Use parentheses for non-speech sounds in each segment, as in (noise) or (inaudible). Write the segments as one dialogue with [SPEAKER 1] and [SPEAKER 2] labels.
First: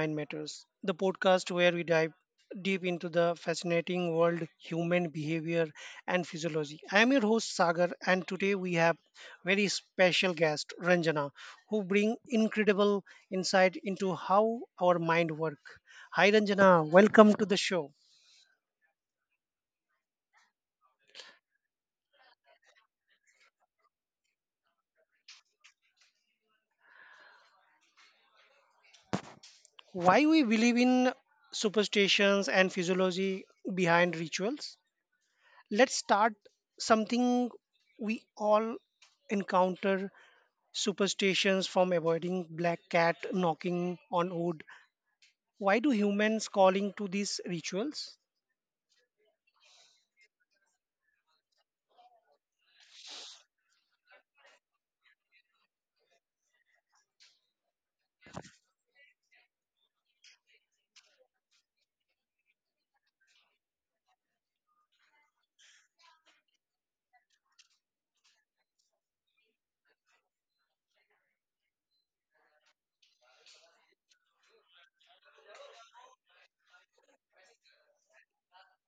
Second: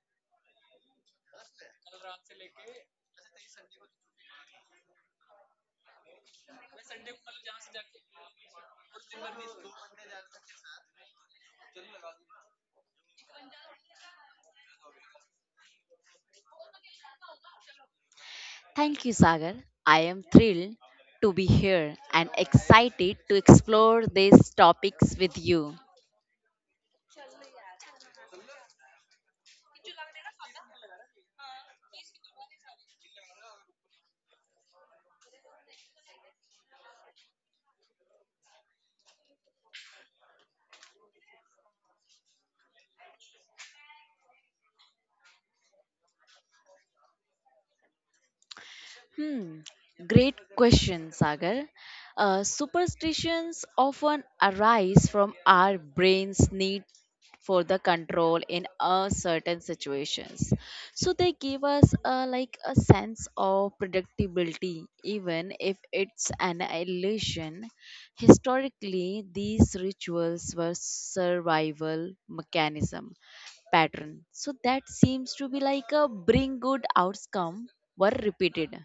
[SPEAKER 1] Mind Matters, the podcast where we dive deep into the fascinating world human behavior and physiology. I am your host Sagar, and today we have very special guest Ranjana, who bring incredible insight into how our mind work. Hi Ranjana, welcome to the show.
[SPEAKER 2] Thank you, Sagar. I am thrilled to be here and excited to explore these topics with you.
[SPEAKER 1] Why we believe in superstitions and physiology behind rituals? Let's start something we all encounter superstitions from avoiding black cat knocking on wood. Why do humans calling to these rituals?
[SPEAKER 2] Hmm, great question, Sagar. Superstitions often arise from our brain's need for the control in a certain situations. So they give us like a sense of predictability, even if it's an illusion. Historically, these rituals were survival mechanism pattern. So that seems to be like a bring good outcome were repeated.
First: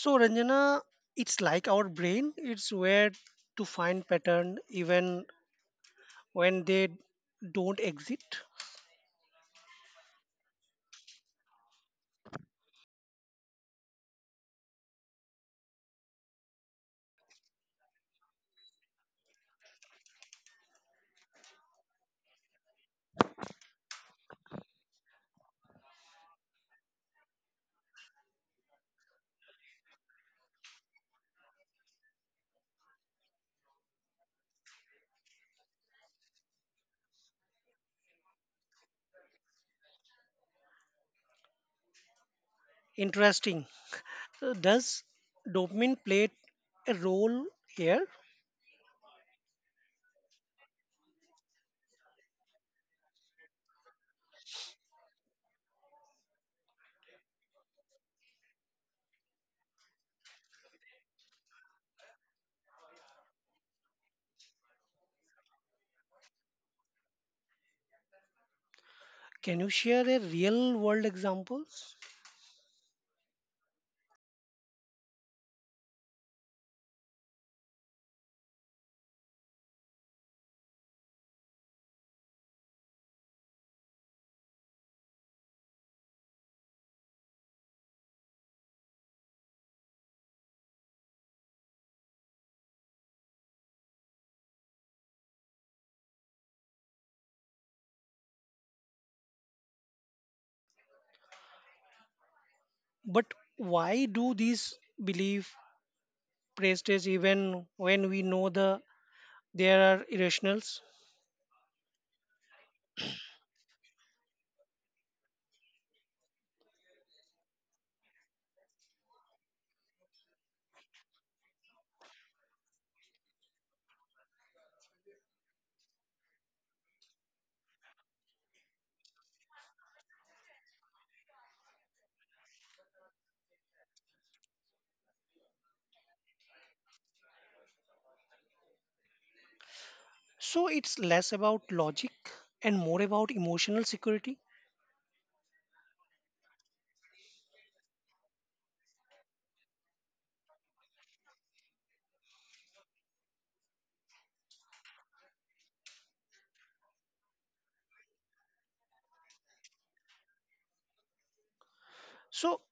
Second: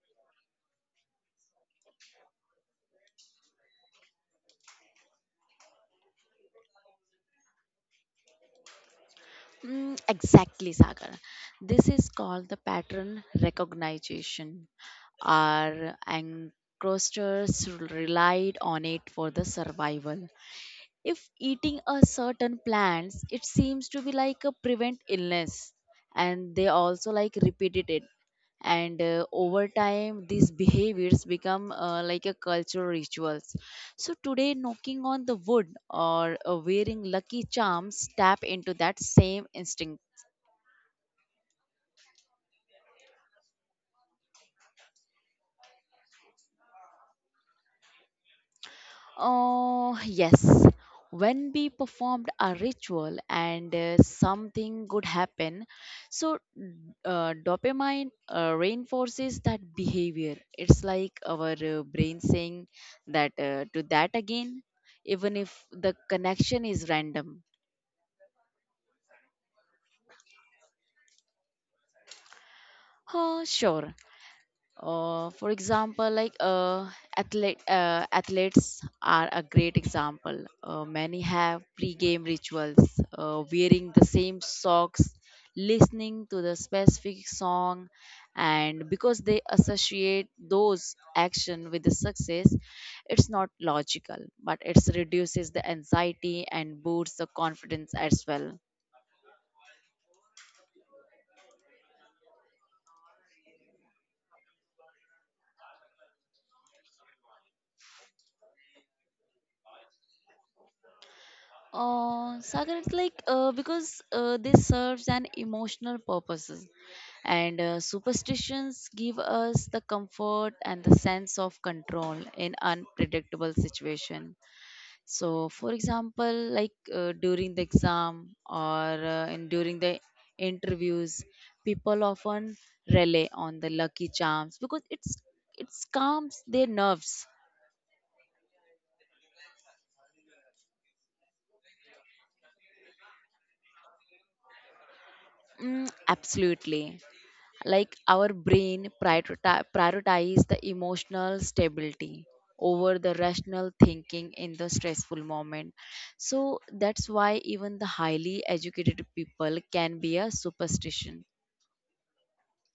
[SPEAKER 1] So Ranjana, it's like our brain it's where to find pattern even when they don't exist.
[SPEAKER 2] Mm, exactly, Sagar. This is called the pattern recognition. Our ancestors relied on it for the survival if eating a certain plants it seems to be like a prevent illness and they also like repeated it and over time these behaviors become like a cultural rituals, so today knocking on the wood or wearing lucky charms tap into that same instinct.
[SPEAKER 1] Interesting. Does dopamine play a role here?
[SPEAKER 2] Oh, yes. When we performed a ritual and something good happen, so dopamine reinforces that behavior. It's like our brain saying that to that again, even if the connection is random.
[SPEAKER 1] Can you share a real world examples?
[SPEAKER 2] Oh, sure. For example, like athletes are a great example. Many have pre-game rituals, wearing the same socks, listening to the specific song, and because they associate those action with the success, it's not logical, but it reduces the anxiety and boosts the confidence as well.
[SPEAKER 1] But why do these belief practices even when we know the there are irrationals?
[SPEAKER 2] Sagar, it's like because this serves an emotional purposes, and superstitions give us the comfort and the sense of control in unpredictable situation. So, for example, like during the exam or during the interviews, people often rely on the lucky charms because it calms their nerves.
[SPEAKER 1] So it's less about logic and more about emotional security.
[SPEAKER 2] Mm, absolutely. Like our brain prioritize the emotional stability over the rational thinking in the stressful moment, so that's why even the highly educated people can be a superstition.
[SPEAKER 1] So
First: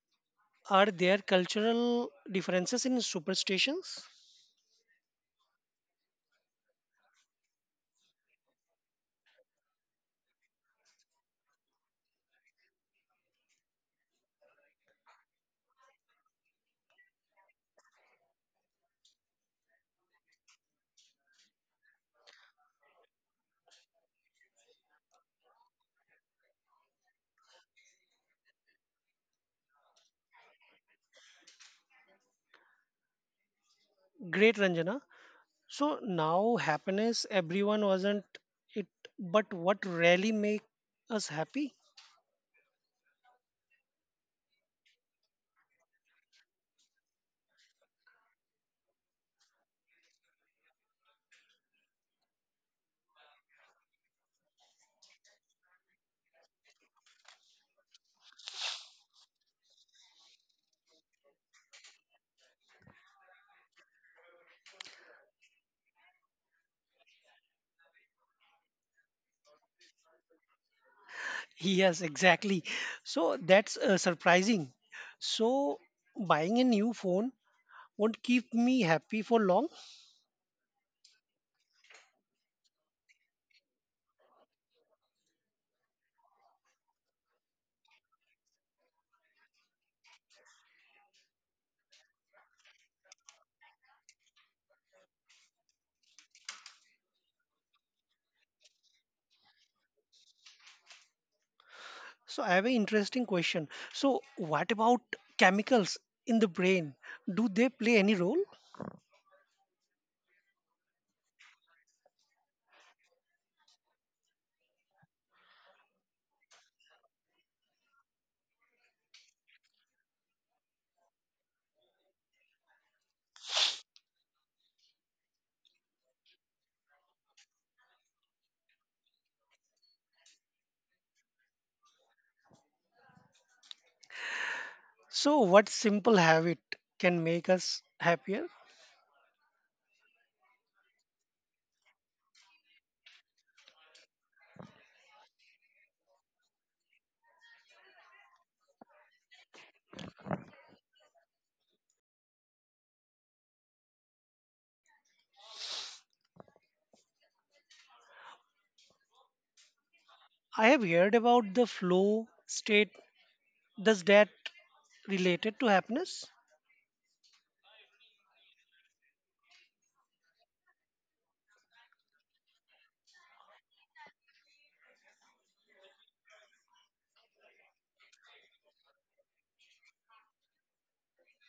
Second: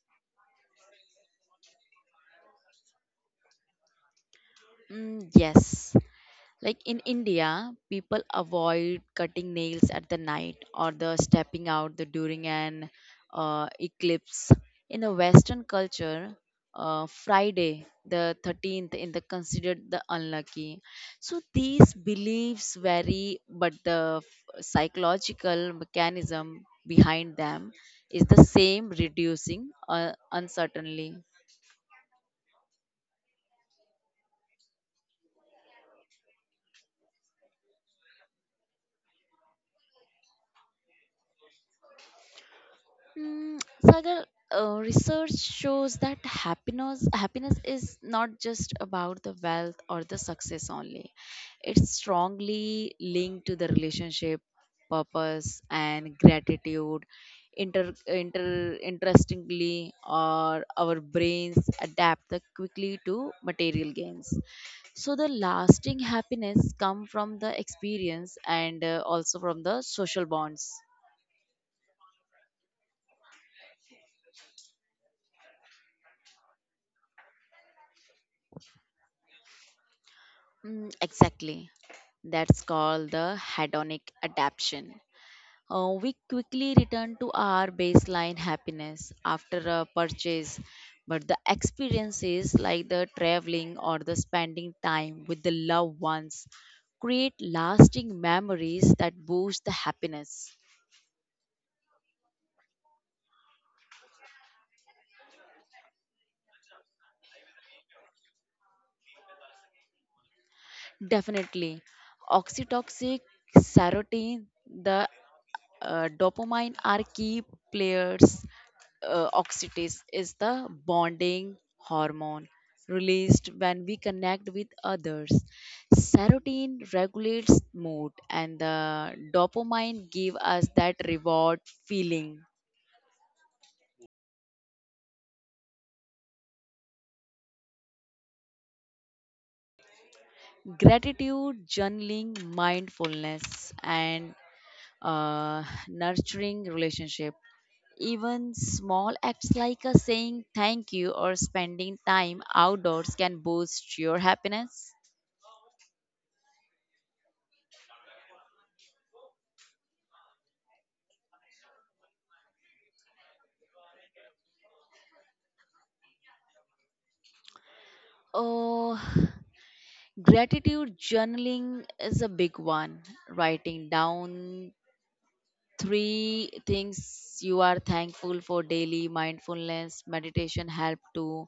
[SPEAKER 1] are there cultural differences in superstitions?
[SPEAKER 2] Mm, yes. Like in India, people avoid cutting nails at the night or the stepping out during an eclipse. In the Western culture, Friday the 13th in the considered the unlucky. So these beliefs vary, but the psychological mechanism behind them is the same, reducing uncertainty.
[SPEAKER 1] Great Ranjana. So now happiness everyone wasn't it, but what really make us happy? (laughs)
[SPEAKER 2] Mm, Sagar, research shows that happiness is not just about the wealth or the success only. It's strongly linked to the relationship, purpose, and gratitude. Interestingly, or our brains adapt the quickly to material gains. So the lasting happiness come from the experience and also from the social bonds.
[SPEAKER 1] Yes, exactly. So that's surprising. So buying a new phone won't keep me happy for long.
[SPEAKER 2] Mm, exactly. That's called the hedonic adaptation. We quickly return to our baseline happiness after a purchase, but the experiences like the traveling or the spending time with the loved ones create lasting memories that boost the happiness.
[SPEAKER 1] So I have an interesting question. So what about chemicals in the brain? Do they play any role?
[SPEAKER 2] Definitely, oxytocin, serotonin, the dopamine are key players. Oxytocin is the bonding hormone released when we connect with others. Serotonin regulates mood, and the dopamine give us that reward feeling.
[SPEAKER 1] So what simple habit can make us happier?
[SPEAKER 2] Gratitude, journaling, mindfulness, and uh, nurturing relationship. Even small acts like a saying thank you or spending time outdoors can boost your happiness.
[SPEAKER 1] I have heard about the flow state. Does that related to happiness?
[SPEAKER 2] Oh, (sighs) gratitude journaling is a big one. Writing down three things you are thankful for daily, mindfulness meditation help too,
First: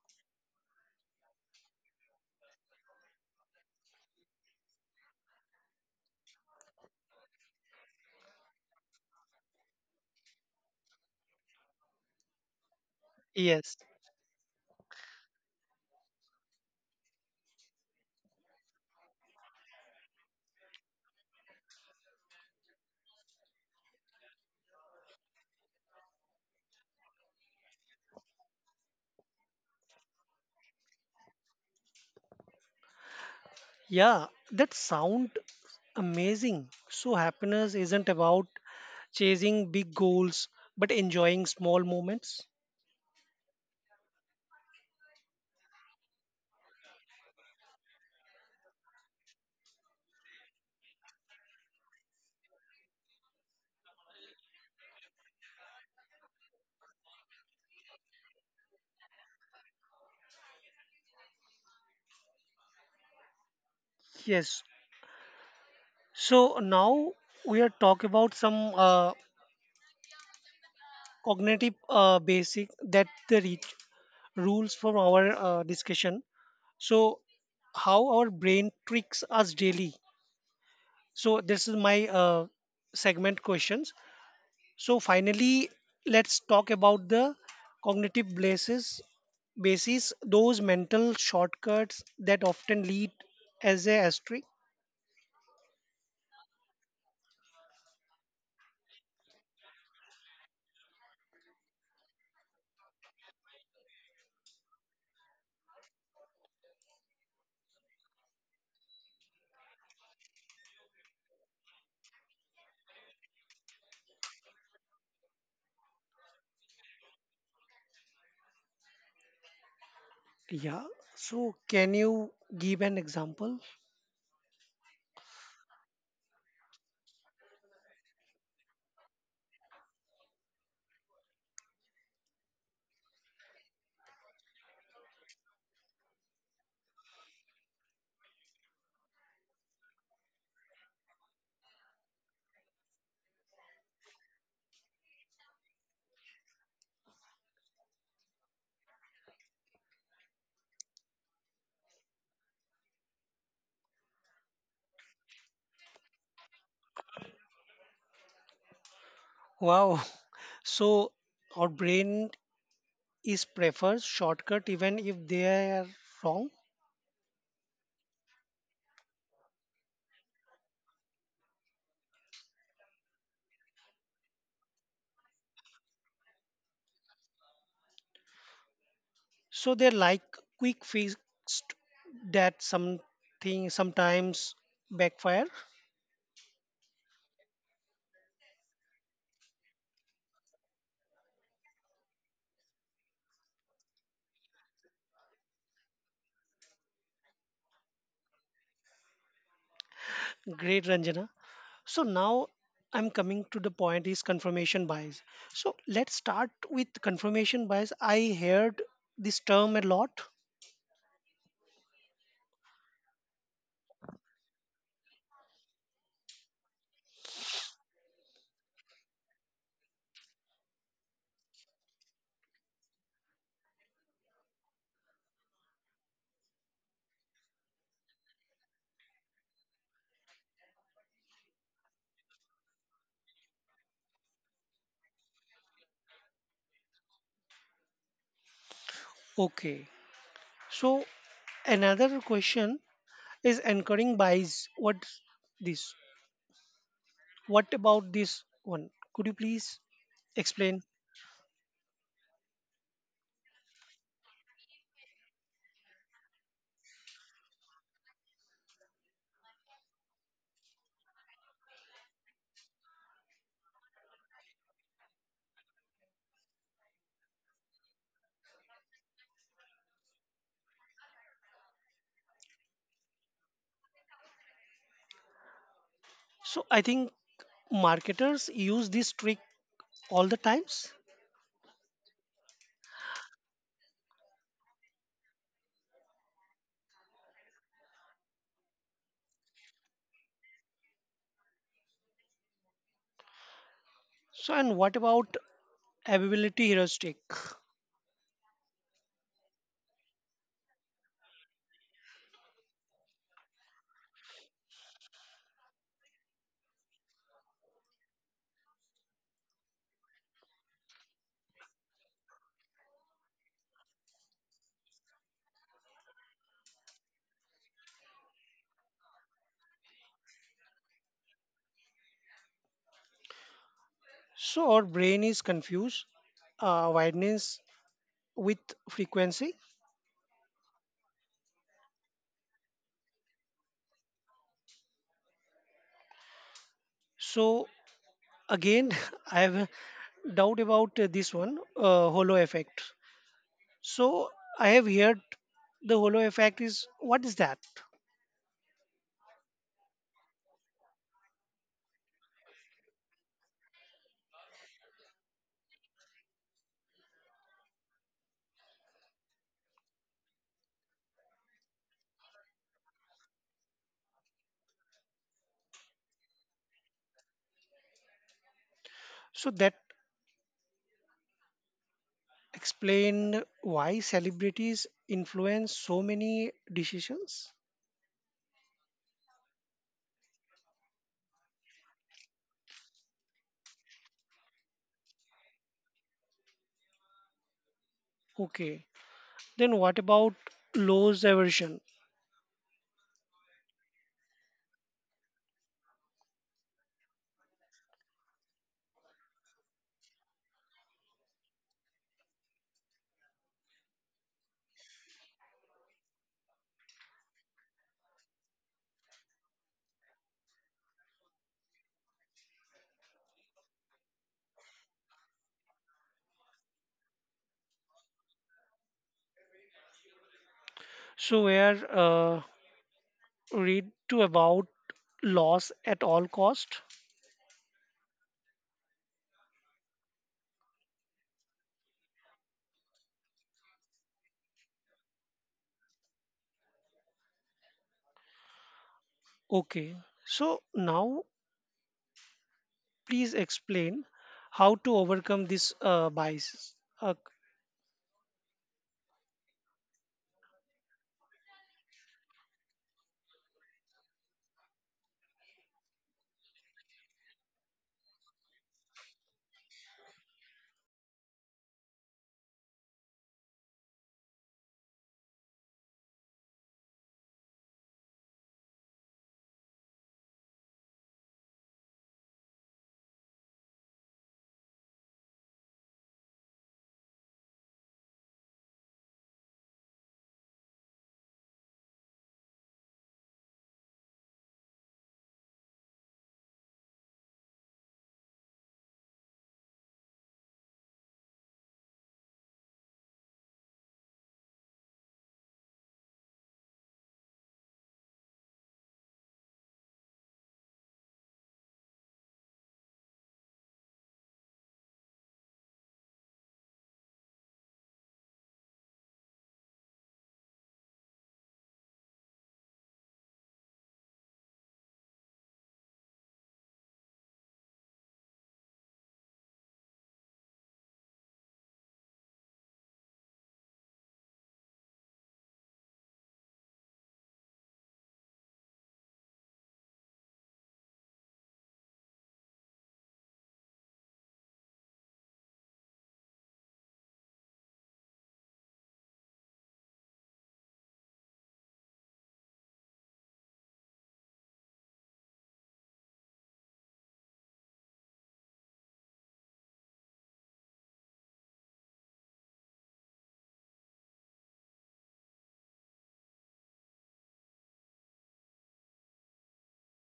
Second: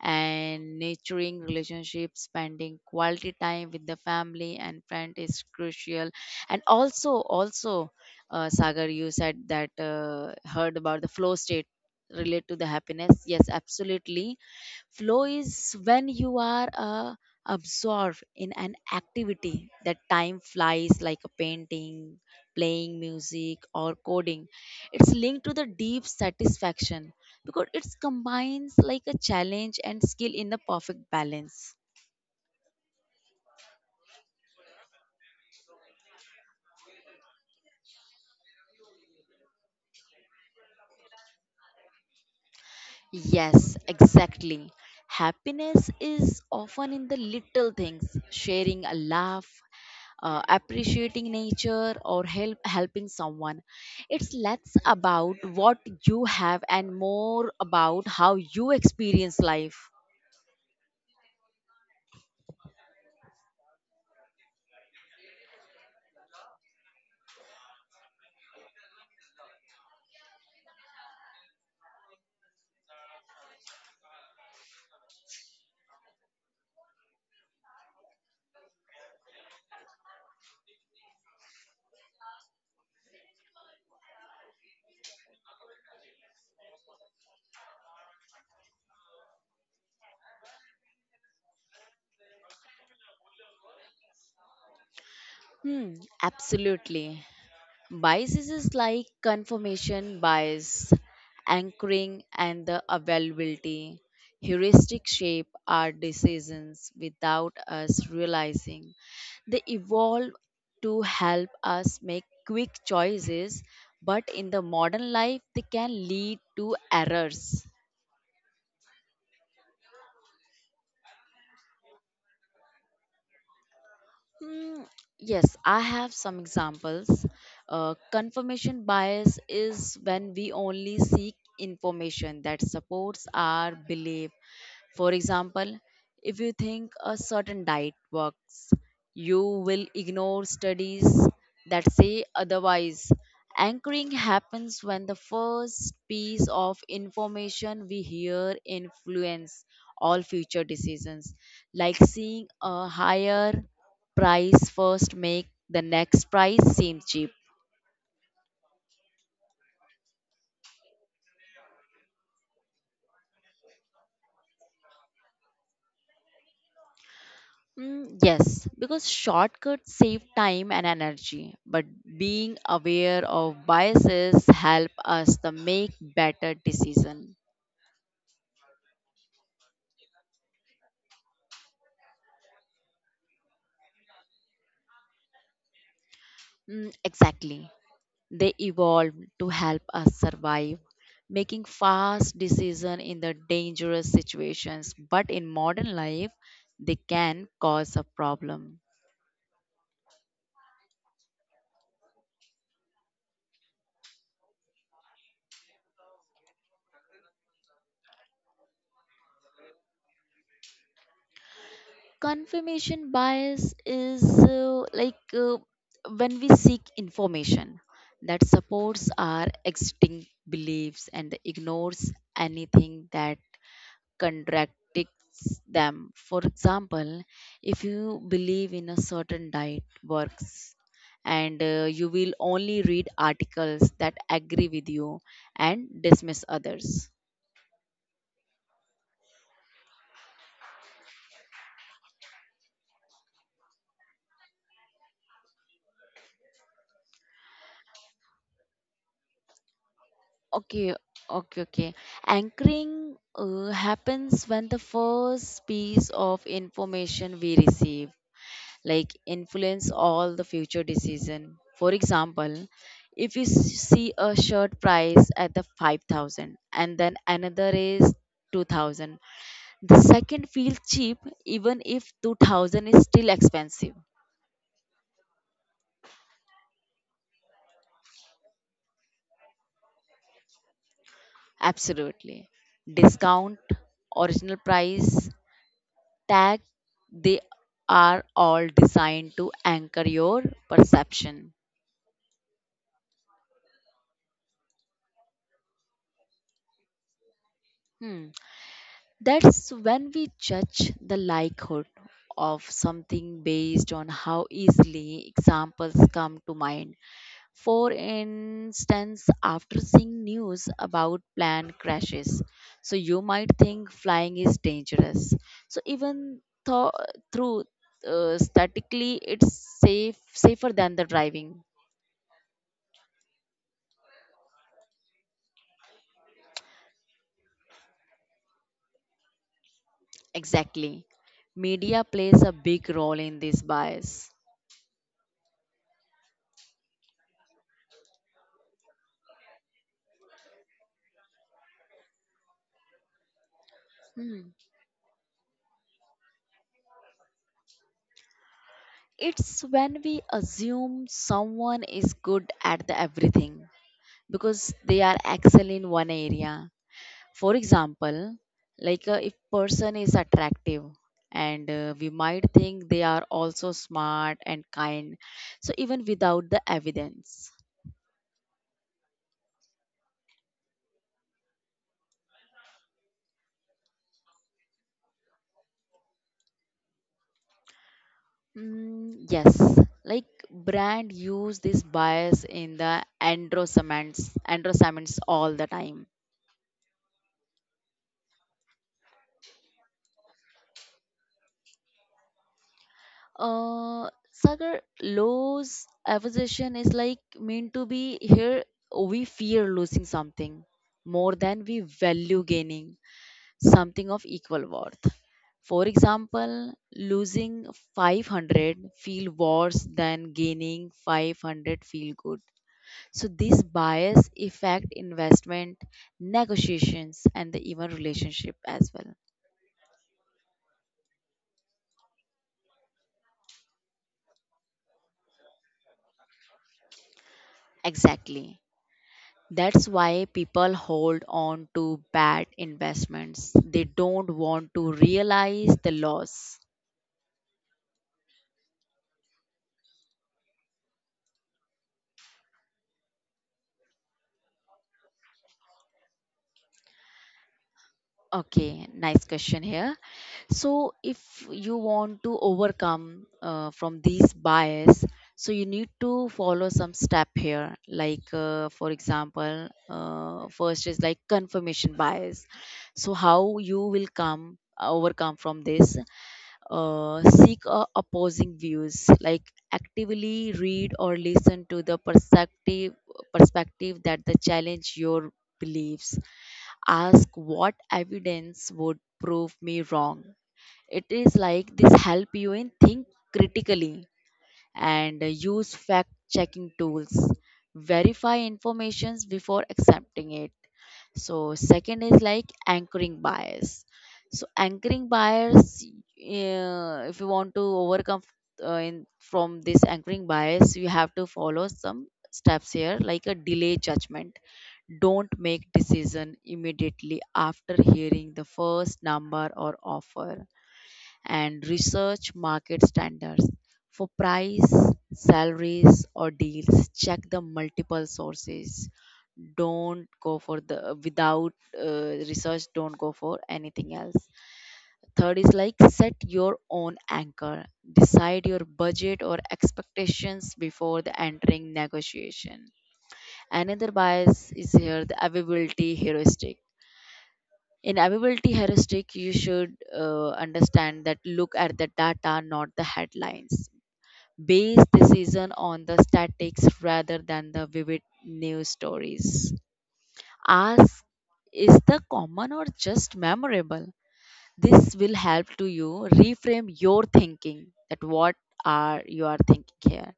[SPEAKER 2] and nurturing relationships, spending quality time with the family and friend is crucial. And also sagar you said that heard about the flow state relate to the happiness, yes
[SPEAKER 1] Yes.
[SPEAKER 2] absolutely. Flow is when you are absorbed in an activity that time flies, like a painting, playing music, or coding. It's linked to the deep satisfaction because it combines like a challenge and skill in a perfect balance.
[SPEAKER 1] Yeah, that sound amazing. So happiness isn't about chasing big goals but enjoying small moments.
[SPEAKER 2] Yes, exactly. Happiness is often in the little things, sharing a laugh, appreciating nature, or helping someone. It's less about what you have and more about how you experience life.
[SPEAKER 1] Yes. So now we are talking about some cognitive basic that the rules from our discussion. So how our brain tricks us daily? So this is my segment questions. So finally, let's talk about the cognitive basis, those mental shortcuts that often lead as a asterisk.
[SPEAKER 2] Hmm, absolutely. Biases is like confirmation bias, anchoring, and the availability. Heuristic shape our decisions without us realizing. They evolve to help us make quick choices, but in the modern life, they can lead to errors.
[SPEAKER 1] Yeah, so can you give an example?
[SPEAKER 2] Mm, yes, I have some examples. Confirmation bias is when we only seek information that supports our belief. For example, if you think a certain diet works, you will ignore studies that say otherwise. Anchoring happens when the first piece of information we hear influence all future decisions, like seeing a higher price first make the next price seem cheap.
[SPEAKER 1] Wow. (laughs) So our brain is prefers shortcut even if they are wrong.
[SPEAKER 2] Mm, yes, because shortcuts save time and energy, but being aware of biases help us to make better decision.
[SPEAKER 1] So they like quick fix that something sometimes backfire.
[SPEAKER 2] Mm, exactly. They evolved to help us survive, making fast decision in the dangerous situations, but in modern life they can cause a problem.
[SPEAKER 1] Great Ranjana. So now I'm coming to the point is confirmation bias. So let's start with confirmation bias. I heard this term a lot.
[SPEAKER 2] Confirmation bias is like when we seek information that supports our existing beliefs and ignores anything that contradicts them. For example, if you believe in a certain diet works, and you will only read articles that agree with you and dismiss others.
[SPEAKER 1] Okay, so another question is anchoring bias. What this, what about this one? Could you please explain?
[SPEAKER 2] Okay, okay. Anchoring happens when the first piece of information we receive, like influence all the future decision. For example, if you see a shirt price at the 5,000 and then another is 2000, the second feels cheap even if 2000 is still expensive.
[SPEAKER 1] So I think marketers use this trick all the times.
[SPEAKER 2] Absolutely. Discount, original price, tag, they are all designed to anchor your perception.
[SPEAKER 1] So and what about availability heuristic?
[SPEAKER 2] Hmm. That's when we judge the likelihood of something based on how easily examples come to mind. For instance, after seeing news about plane crashes, so you might think flying is dangerous. So even though through statically, it's safer than the driving.
[SPEAKER 1] So our brain is confused wideness with frequency.
[SPEAKER 2] Exactly. Media plays a big role in this bias.
[SPEAKER 1] So again, (laughs) I have a doubt about this one holo effect. So
[SPEAKER 2] Hmm.
[SPEAKER 1] I have heard the holo effect is what is that?
[SPEAKER 2] It's when we assume someone is good at the everything because they are excel in one area. For example, like if person is attractive and we might think they are also smart and kind, so even without the evidence.
[SPEAKER 1] So that explain why celebrities influence so many decisions.
[SPEAKER 2] Mm, yes, like brand use this bias in the androsements all the time.
[SPEAKER 1] Okay. Then what about loss aversion?
[SPEAKER 2] Sagar, Lowe's acquisition is like meant to be here. We fear losing something more than we value gaining something of equal worth. For example, losing 500 feel worse than gaining 500 feel good. So this bias affect investment, negotiations and the even relationship as well.
[SPEAKER 1] So where uh, read to about loss at all cost?
[SPEAKER 2] Exactly. That's why people hold on to bad investments. They don't want to realize the loss.
[SPEAKER 1] Okay. So now please explain how to overcome this bias. Uh,
[SPEAKER 2] Okay, nice question here. So, if you want to overcome from these bias, so you need to follow some step here. Like, for example, first is like confirmation bias. So, how you will come overcome from this? Seek opposing views. Like, actively read or listen to the perspective that the challenge your beliefs, ask what evidence would prove me wrong. It is like this help you in think critically, and use fact checking tools. Verify informations before accepting it. So second is like anchoring bias. So anchoring bias, if you want to overcome from this anchoring bias, you have to follow some steps here, like a delay judgment. Don't make decision immediately after hearing the first number or offer, and research market standards. For price, salaries, or deals, check the multiple sources. Don't go for the without research, don't go for anything else. Third is like set your own anchor, decide your budget or expectations before the entering negotiation. Another bias is here the availability heuristic. In availability heuristic you should understand that look at the data not the headlines, base decision on the statics rather than the vivid news stories. Ask is the common or just memorable, this will help to you reframe your thinking, that what are you are thinking here.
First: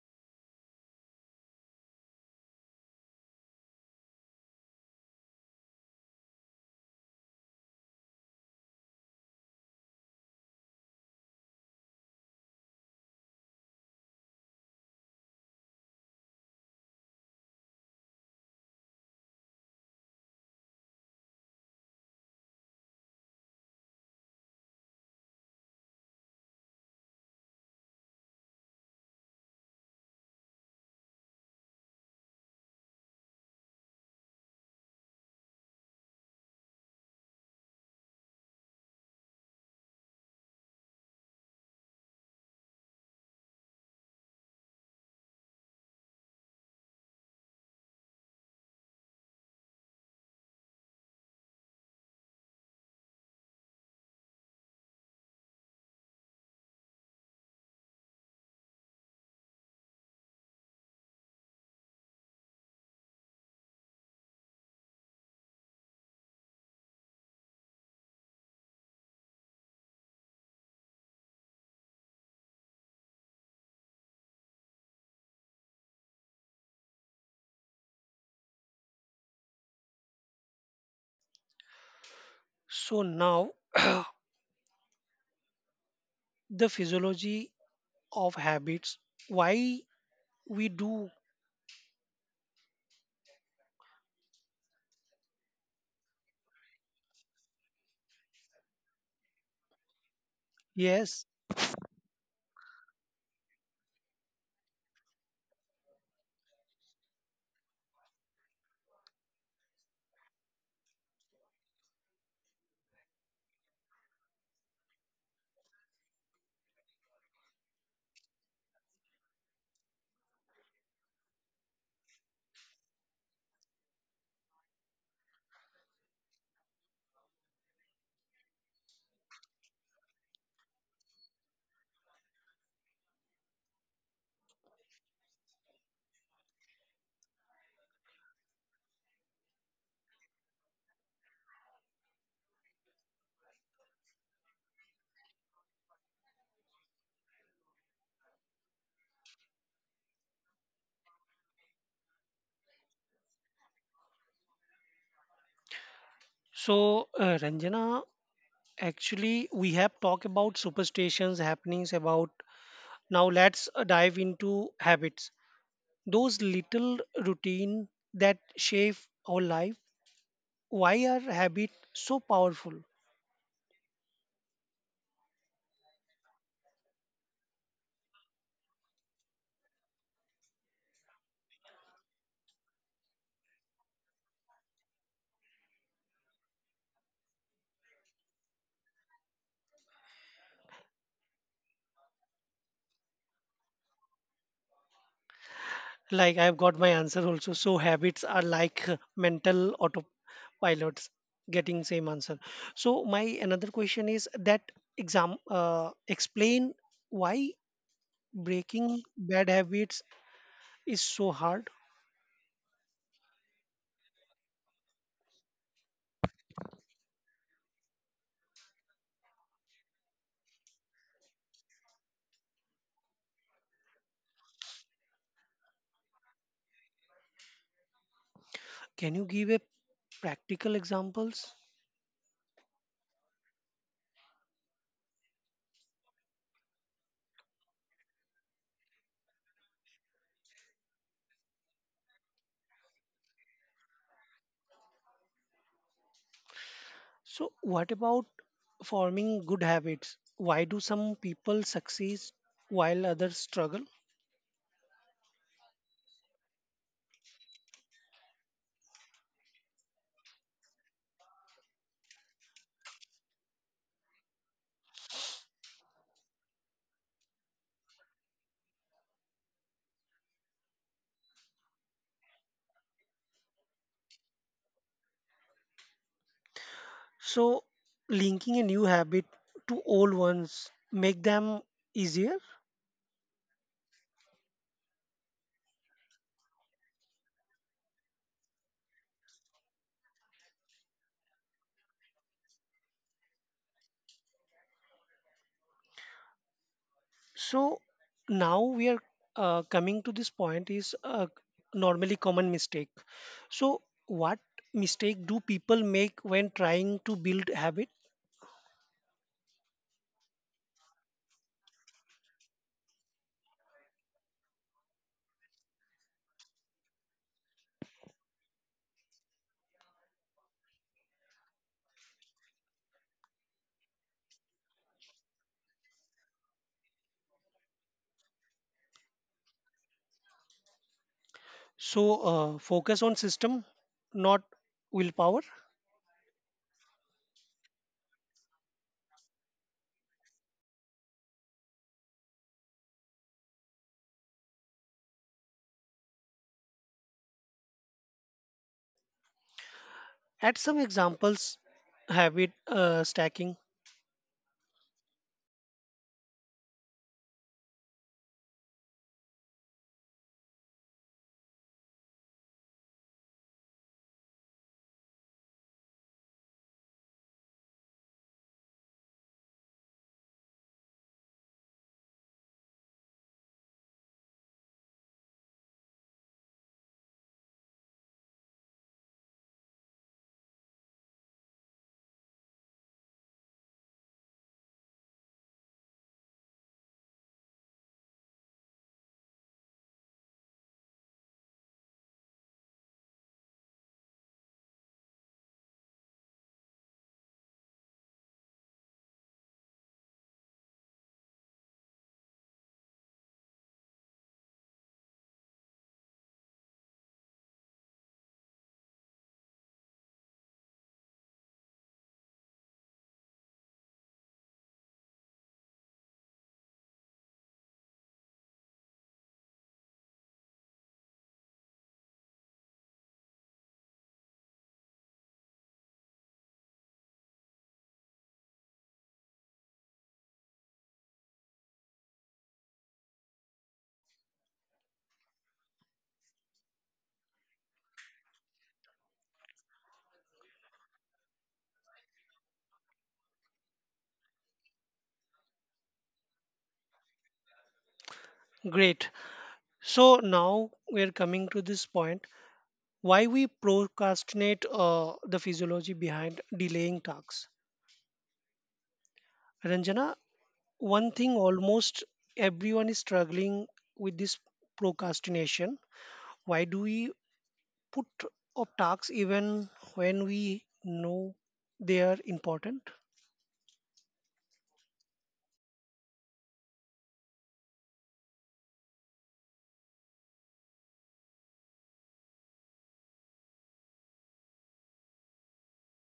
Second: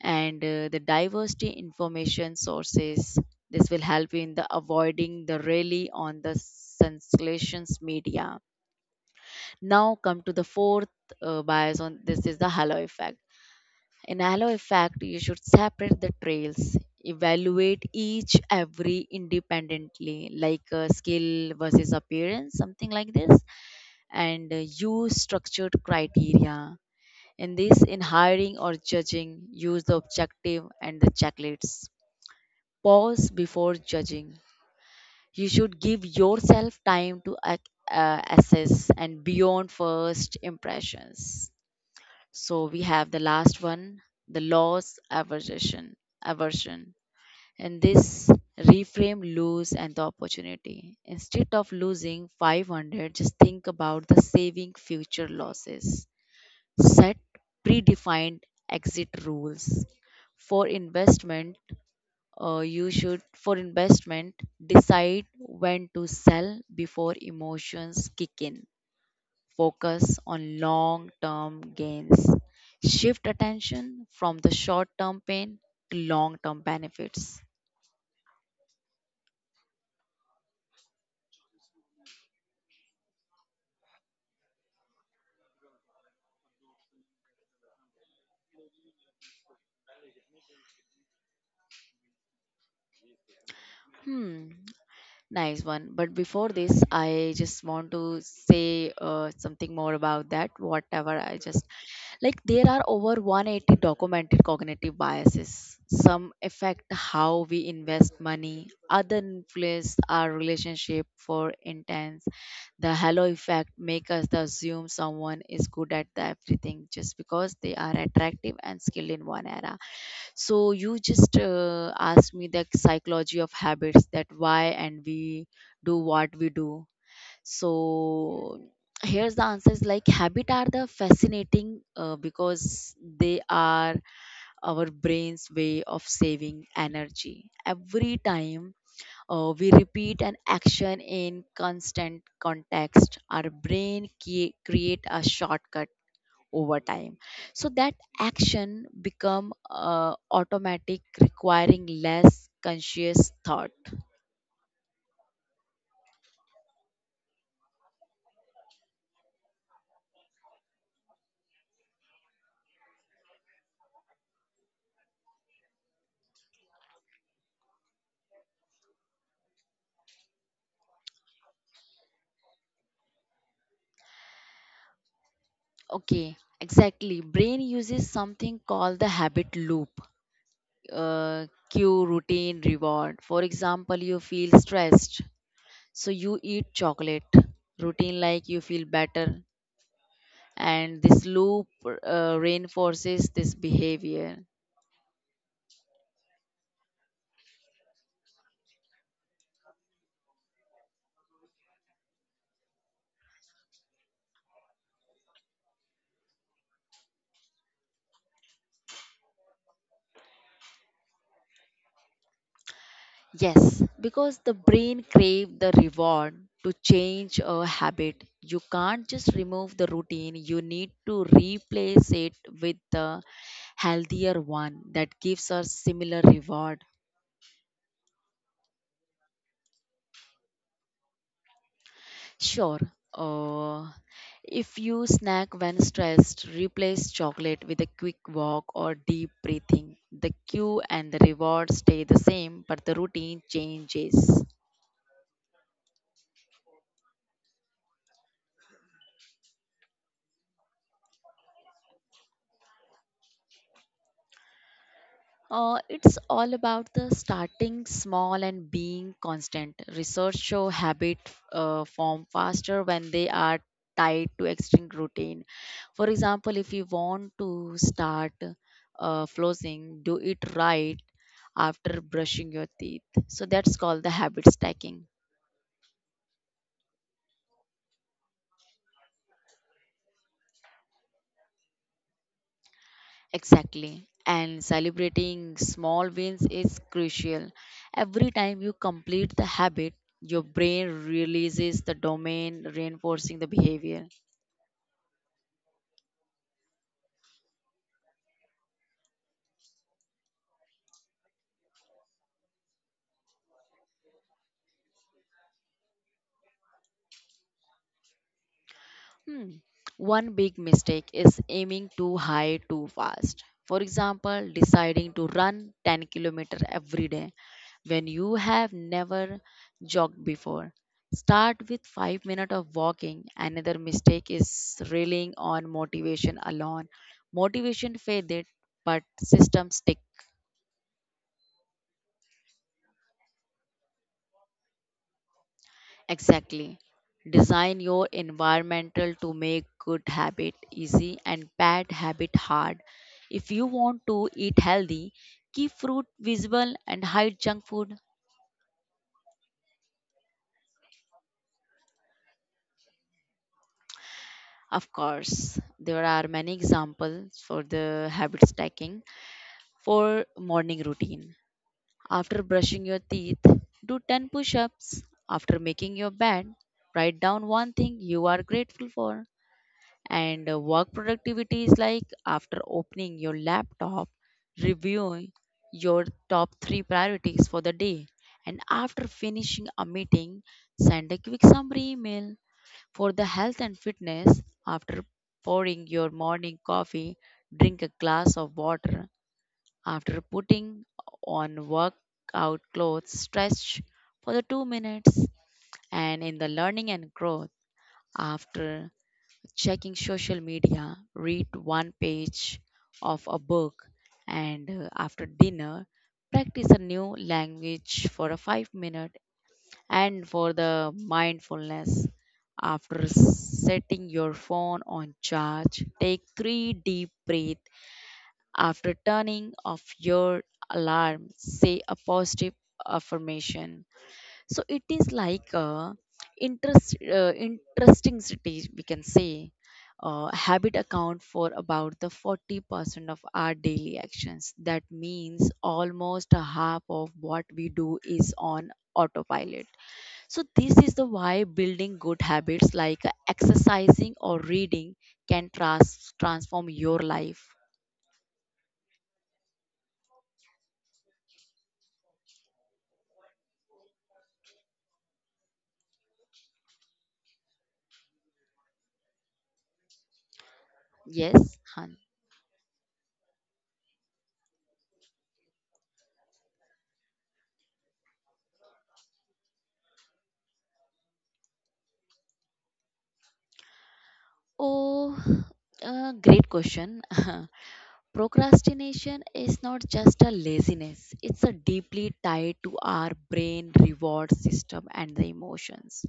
[SPEAKER 2] And the diversity information sources, this will help you in the avoiding the rally on the sensations media. Now come to the fourth bias on this is the halo effect. In halo effect, you should separate the trails, evaluate each every independently, like skill versus appearance, something like this, and use structured criteria. In this, in hiring or judging, use the objective and the checklists. Pause before judging. You should give yourself time to assess and beyond first impressions. So we have the last one, the loss aversion. Aversion. And this reframe lose and the opportunity. Instead of losing 500, just think about the saving future losses. Set predefined exit rules. For investment, for investment, decide when to sell before emotions kick in. Focus on long term gains. Shift attention from the short term pain to long term benefits.
[SPEAKER 1] so now (clears throat) the physiology of habits. Why we do?
[SPEAKER 2] Hmm. Nice one. But before this, I just want to say something more about that. Whatever
[SPEAKER 1] Yes.
[SPEAKER 2] I just like, there are over 180 documented cognitive biases. Some affect how we invest money, other influence our relationship for intense. The halo effect make us to assume someone is good at the everything just because they are attractive and skilled in one area. So you just asked me the psychology of habits that why and we do what we do. So here's the answers like habit are the fascinating because they are our brain's way of saving energy. Every time we repeat an action in constant context, our brain create a shortcut over time so that action become automatic, requiring less conscious thought.
[SPEAKER 1] So Ranjana, actually we have talked about superstitions, happenings about. Now let's dive into habits, those little routine that shape our life. Why are habit so powerful?
[SPEAKER 2] Okay, exactly, brain uses something called the habit loop, cue, routine, reward. For example, you feel stressed, so you eat chocolate, routine, like you feel better, and this loop reinforces this behavior.
[SPEAKER 1] Like I've got my answer also. So habits are like mental autopilots, getting same answer. So my another question is that exam explain why breaking bad habits is so hard.
[SPEAKER 2] Yes, because the brain crave the reward. To change a habit, you can't just remove the routine. You need to replace it with the healthier one that gives us similar reward.
[SPEAKER 1] Can you give a practical examples?
[SPEAKER 2] Sure. Uh, if you snack when stressed, replace chocolate with a quick walk or deep breathing. The cue and the reward stay the same, but the routine changes.
[SPEAKER 1] So what about forming good habits? Why do some people succeed while others struggle?
[SPEAKER 2] It's all about the starting small and being constant. Research show habit form faster when they are tied to extreme routine. For example, if you want to start flossing, do it right after brushing your teeth. So that's called the habit stacking.
[SPEAKER 1] So linking a new habit to old ones make them easier.
[SPEAKER 2] Exactly. And celebrating small wins is crucial. Every time you complete the habit, your brain releases the domain, reinforcing the behavior.
[SPEAKER 1] So now we are coming to this point is a normally common mistake. So what mistake do people make when trying to build habit?
[SPEAKER 2] Hmm. One big mistake is aiming too high too fast. For example, deciding to run 10 km every day when you have never jogged before. Start with 5 minutes of walking. Another mistake is relying on motivation alone. Motivation faded, but systems stick.
[SPEAKER 1] So focus on system, not willpower.
[SPEAKER 2] Exactly. Design your environmental to make good habit easy and bad habit hard. If you want to eat healthy, keep fruit visible and hide junk food.
[SPEAKER 1] Add some examples. Habit stacking.
[SPEAKER 2] Of course, there are many examples for the habit stacking. For morning routine, after brushing your teeth, do 10 push ups. After making your bed, write down one thing you are grateful for. And work productivity is like, after opening your laptop, reviewing your top 3 priorities for the day, and after finishing a meeting, send a quick summary email. For the health and fitness, after pouring your morning coffee, drink a glass of water. After putting on workout clothes, stretch for the 2 minutes. And in the learning and growth, after checking social media, read one page of a book, and after dinner, practice a new language for a 5 minute. And for the mindfulness, after setting your phone on charge, take 3 deep breaths. After turning off your alarm, say a positive affirmation. So it is like a interesting city, we can say. Habit account for about the 40% of our daily actions. That means almost a half of what we do is on autopilot. So this is the why building good habits like exercising or reading can transform your life.
[SPEAKER 1] Great. So now we are coming to this point why we procrastinate, the physiology behind delaying tasks. Ranjana, one thing
[SPEAKER 2] Yes, Han.
[SPEAKER 1] almost everyone is struggling with this procrastination. Why do we put off tasks even when we know they are important?
[SPEAKER 2] Oh, great question. (laughs) Procrastination is not just a laziness, it's a deeply tied to our brain reward system and the emotions.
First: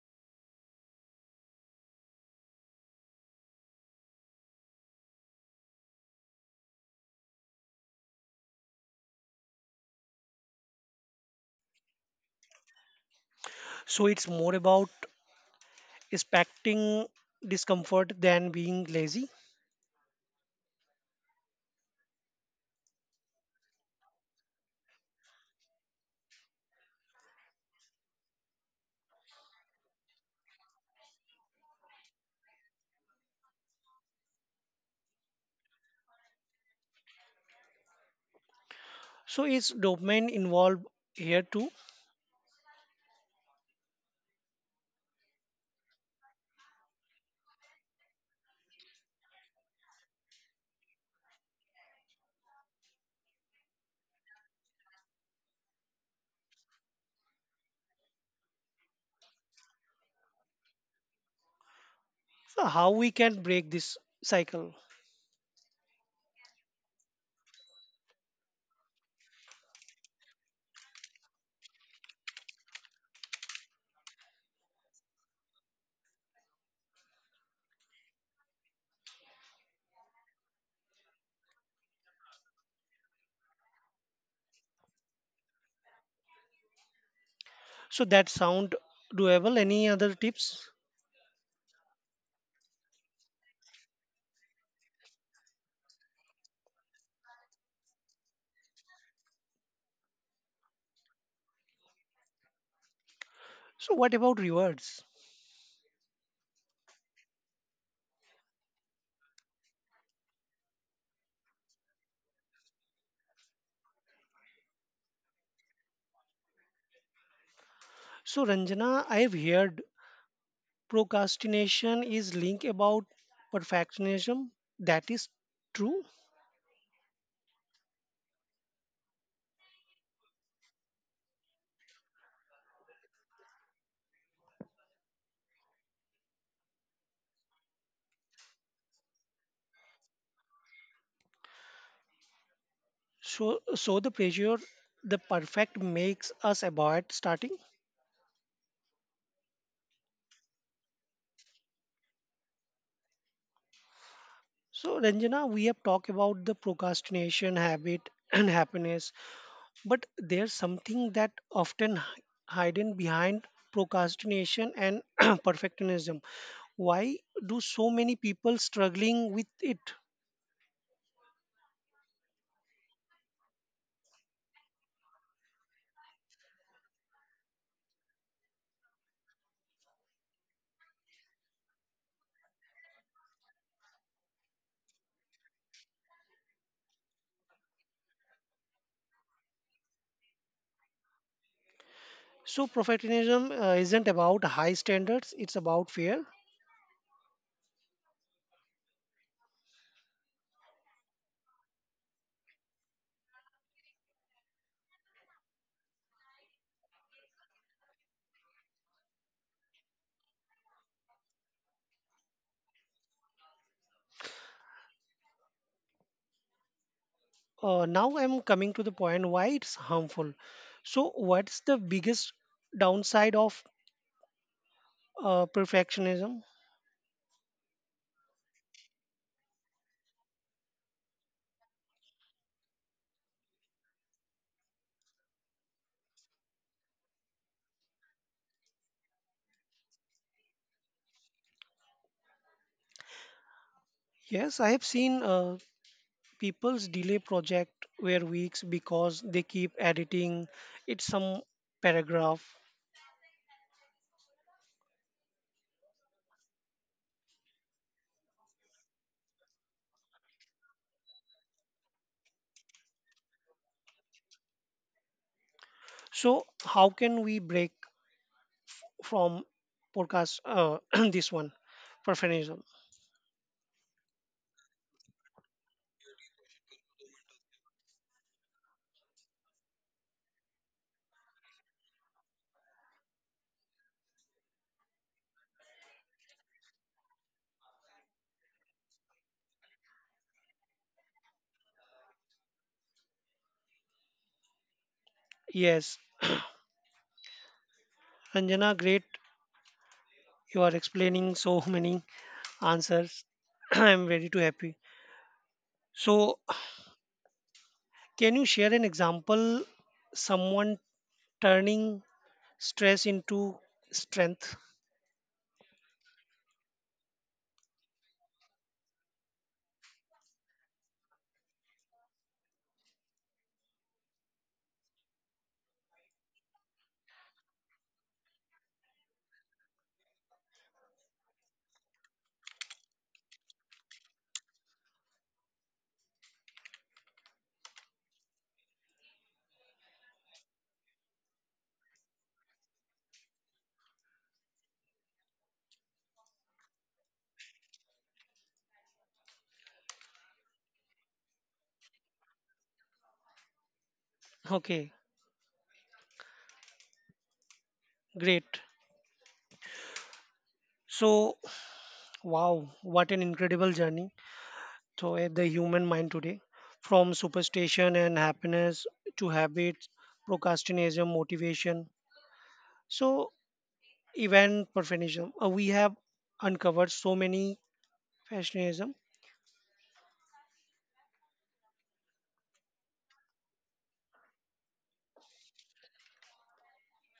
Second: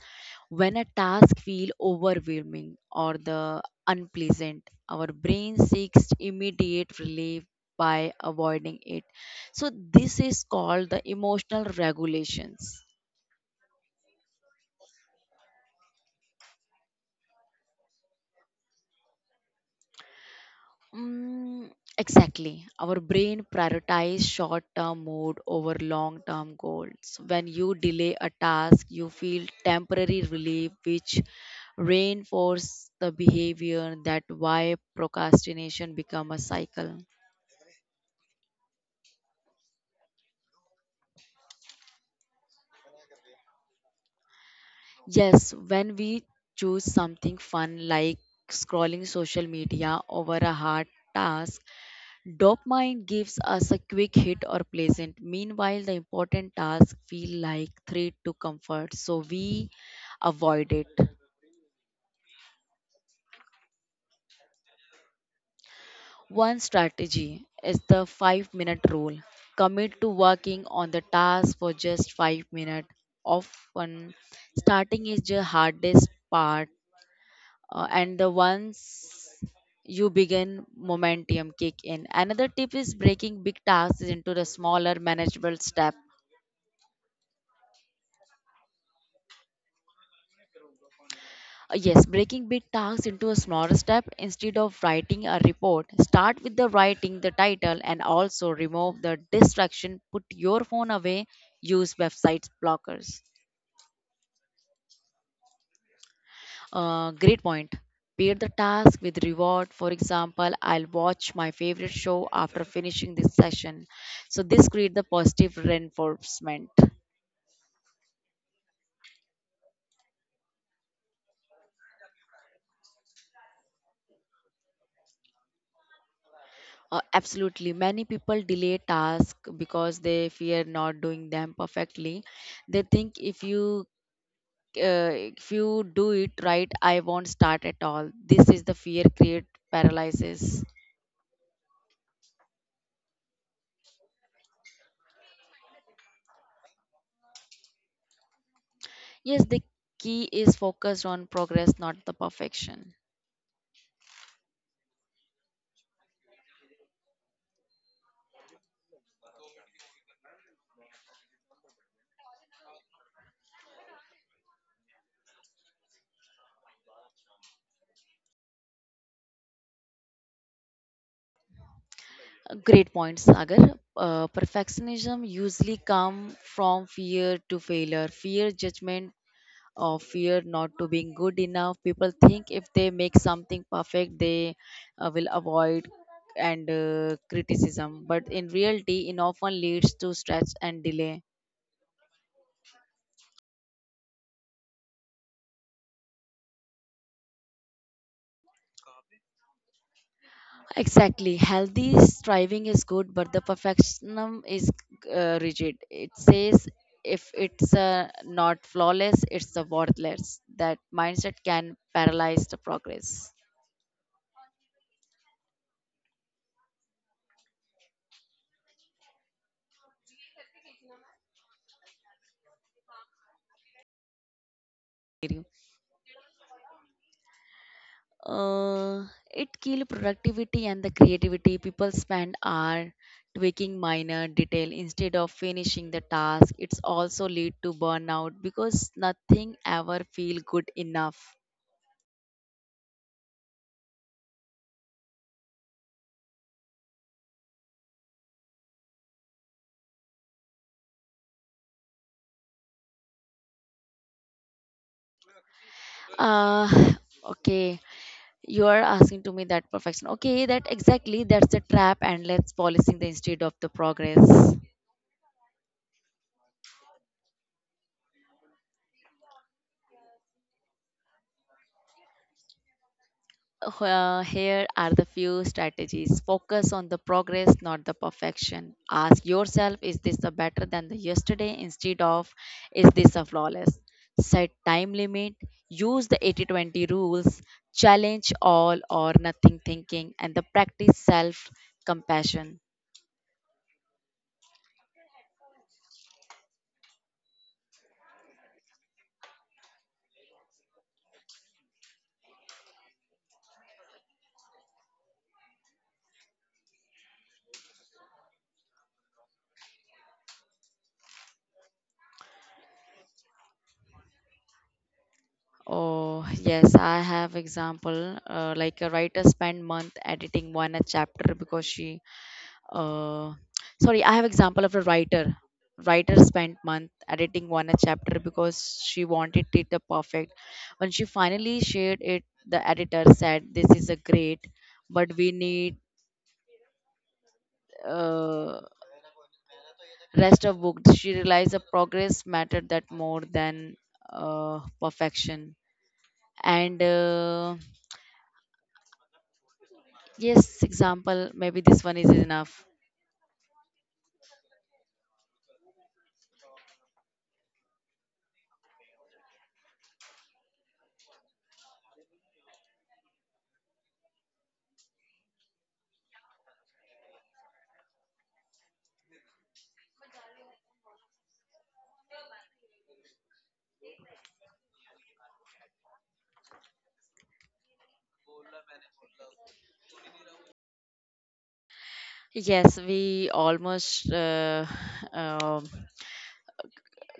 [SPEAKER 2] When a task feels overwhelming or the unpleasant, our brain seeks immediate relief by avoiding it. So this is called the emotional regulations.
[SPEAKER 1] So it's more about expecting discomfort than being lazy.
[SPEAKER 2] Mm, exactly. Our brain prioritizes short term mood over long term goals. When you delay a task, you feel temporary relief, which reinforces the behavior that why procrastination become a cycle.
[SPEAKER 1] So is dopamine involved here too?
[SPEAKER 2] Yes, when we choose something fun like scrolling social media over a hard task, dopamine gives us a quick hit or pleasant. Meanwhile, the important tasks feel like threat to comfort, so we avoid it.
[SPEAKER 1] So how we can break this cycle?
[SPEAKER 2] One strategy is the 5-minute rule. Commit to working on the task for just 5 minutes. Often, starting is the hardest part, and the once you begin, momentum kick in. Another tip is breaking big tasks into the smaller manageable step.
[SPEAKER 1] So that sound doable. Any other tips?
[SPEAKER 2] Yes, breaking big tasks into a smaller step, instead of writing a report, start with the writing, the title, and also remove the distraction. Put your phone away. Use website blockers.
[SPEAKER 1] So, what about rewards?
[SPEAKER 2] Great point. Pair the task with reward. For example, I'll watch my favorite show after finishing this session. So this create the positive reinforcement.
[SPEAKER 1] So, Ranjana, I've heard procrastination is linked about perfectionism. That is true.
[SPEAKER 2] Absolutely. Many people delay tasks because they fear not doing them perfectly. They think, uh, if you do it right, I won't start at all. This is the fear create paralysis.
[SPEAKER 1] So, so the pressure, the perfect makes us avoid starting.
[SPEAKER 2] Yes, the key is focused on progress, not the perfection.
[SPEAKER 1] So, Ranjana, we have talked about the procrastination habit (clears throat) and happiness, but there's something that often hidden behind procrastination and (clears throat) perfectionism. Why do so many people struggling with it?
[SPEAKER 2] Great points, Sagar. Perfectionism usually come from fear to failure, fear judgment, or fear not to being good enough. People think if they make something perfect, they will avoid and criticism. But in reality, it often leads to stress and delay.
[SPEAKER 1] So perfectionism isn't about high standards, it's about fear.
[SPEAKER 2] Exactly. Healthy striving is good, but the perfectionism is rigid. It says if it's not flawless, it's worthless. That mindset can paralyze the progress.
[SPEAKER 1] Now I'm coming to the point why it's harmful. So what's the biggest downside of perfectionism?
[SPEAKER 2] Uh, it kills productivity and the creativity. People spend hours tweaking minor detail instead of finishing the task. It's also lead to burnout because nothing ever feel good enough.
[SPEAKER 1] Yes, I have seen people's delay project were weeks because they keep editing it some paragraph.
[SPEAKER 2] Uh, okay. You are asking to me that perfection, okay, that exactly, that's the trap, and let's policing the instead of the progress.
[SPEAKER 1] So how can we break from podcast (clears throat) this one perfectionism?
[SPEAKER 2] Here are the few strategies: focus on the progress, not the perfection. Ask yourself, is this a better than the yesterday, instead of is this a flawless. Set time limit, use the 80-20 rules, challenge all or nothing thinking, and the practice self compassion.
[SPEAKER 1] Yes, Ranjana, great. You are explaining so (laughs) many answers. (clears throat) I'm very too happy. So, can you share an example someone turning stress into strength?
[SPEAKER 2] Oh, yes, I have example. Like a writer spent month editing one a chapter because uh, sorry, I have example of a writer. Writer spent month editing one a chapter because she wanted it the perfect. When she finally shared it, the editor said, "This is a great, but we need uh, rest of book." She realized the progress mattered that more than perfection and. Yes, example, maybe this one is enough.
[SPEAKER 1] Okay, great. So, wow, what an incredible journey. So, eh, the human mind today, from superstition and happiness to habits, procrastination, motivation. So, event perfectionism. We have uncovered so many fashion.
[SPEAKER 2] Yes, we almost (laughs) um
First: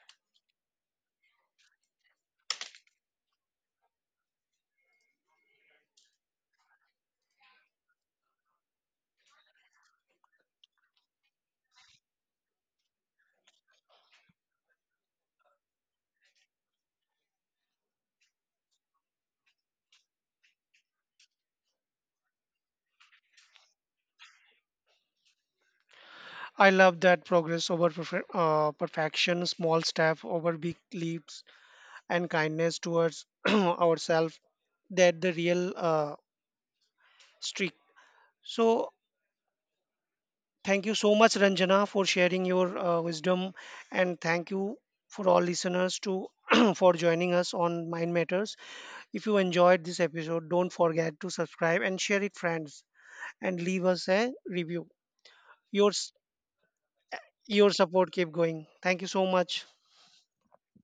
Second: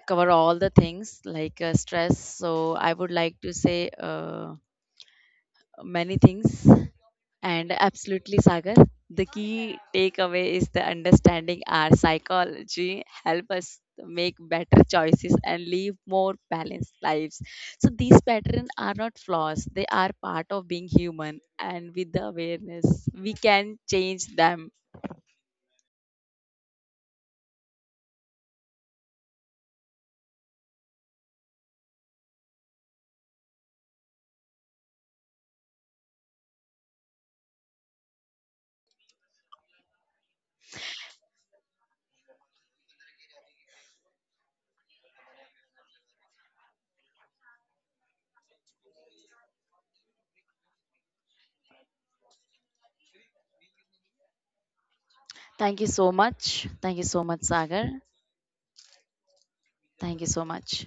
[SPEAKER 2] cover all the things like stress. So I would like to say many things. And absolutely, Sagar, the key takeaway is the understanding our psychology help us make better choices and live more balanced lives. So these patterns are not flaws; they are part of being human. And with the awareness, we can change them.
[SPEAKER 1] I love that progress over perfection, small steps over big leaps, and kindness towards (clears throat) ourselves. That the real streak. So thank you so much, Ranjana, for sharing your wisdom, and thank you for all listeners to (clears throat) for joining us on Mind Matters. If you enjoyed this episode, don't forget to subscribe and share it, friends, and leave us a review.
[SPEAKER 2] Thank you
[SPEAKER 1] Your
[SPEAKER 2] so
[SPEAKER 1] s-
[SPEAKER 2] much. Thank you so much,
[SPEAKER 1] your
[SPEAKER 2] Sagar.
[SPEAKER 1] support keep going. Thank you so much.
[SPEAKER 2] Thank you so much.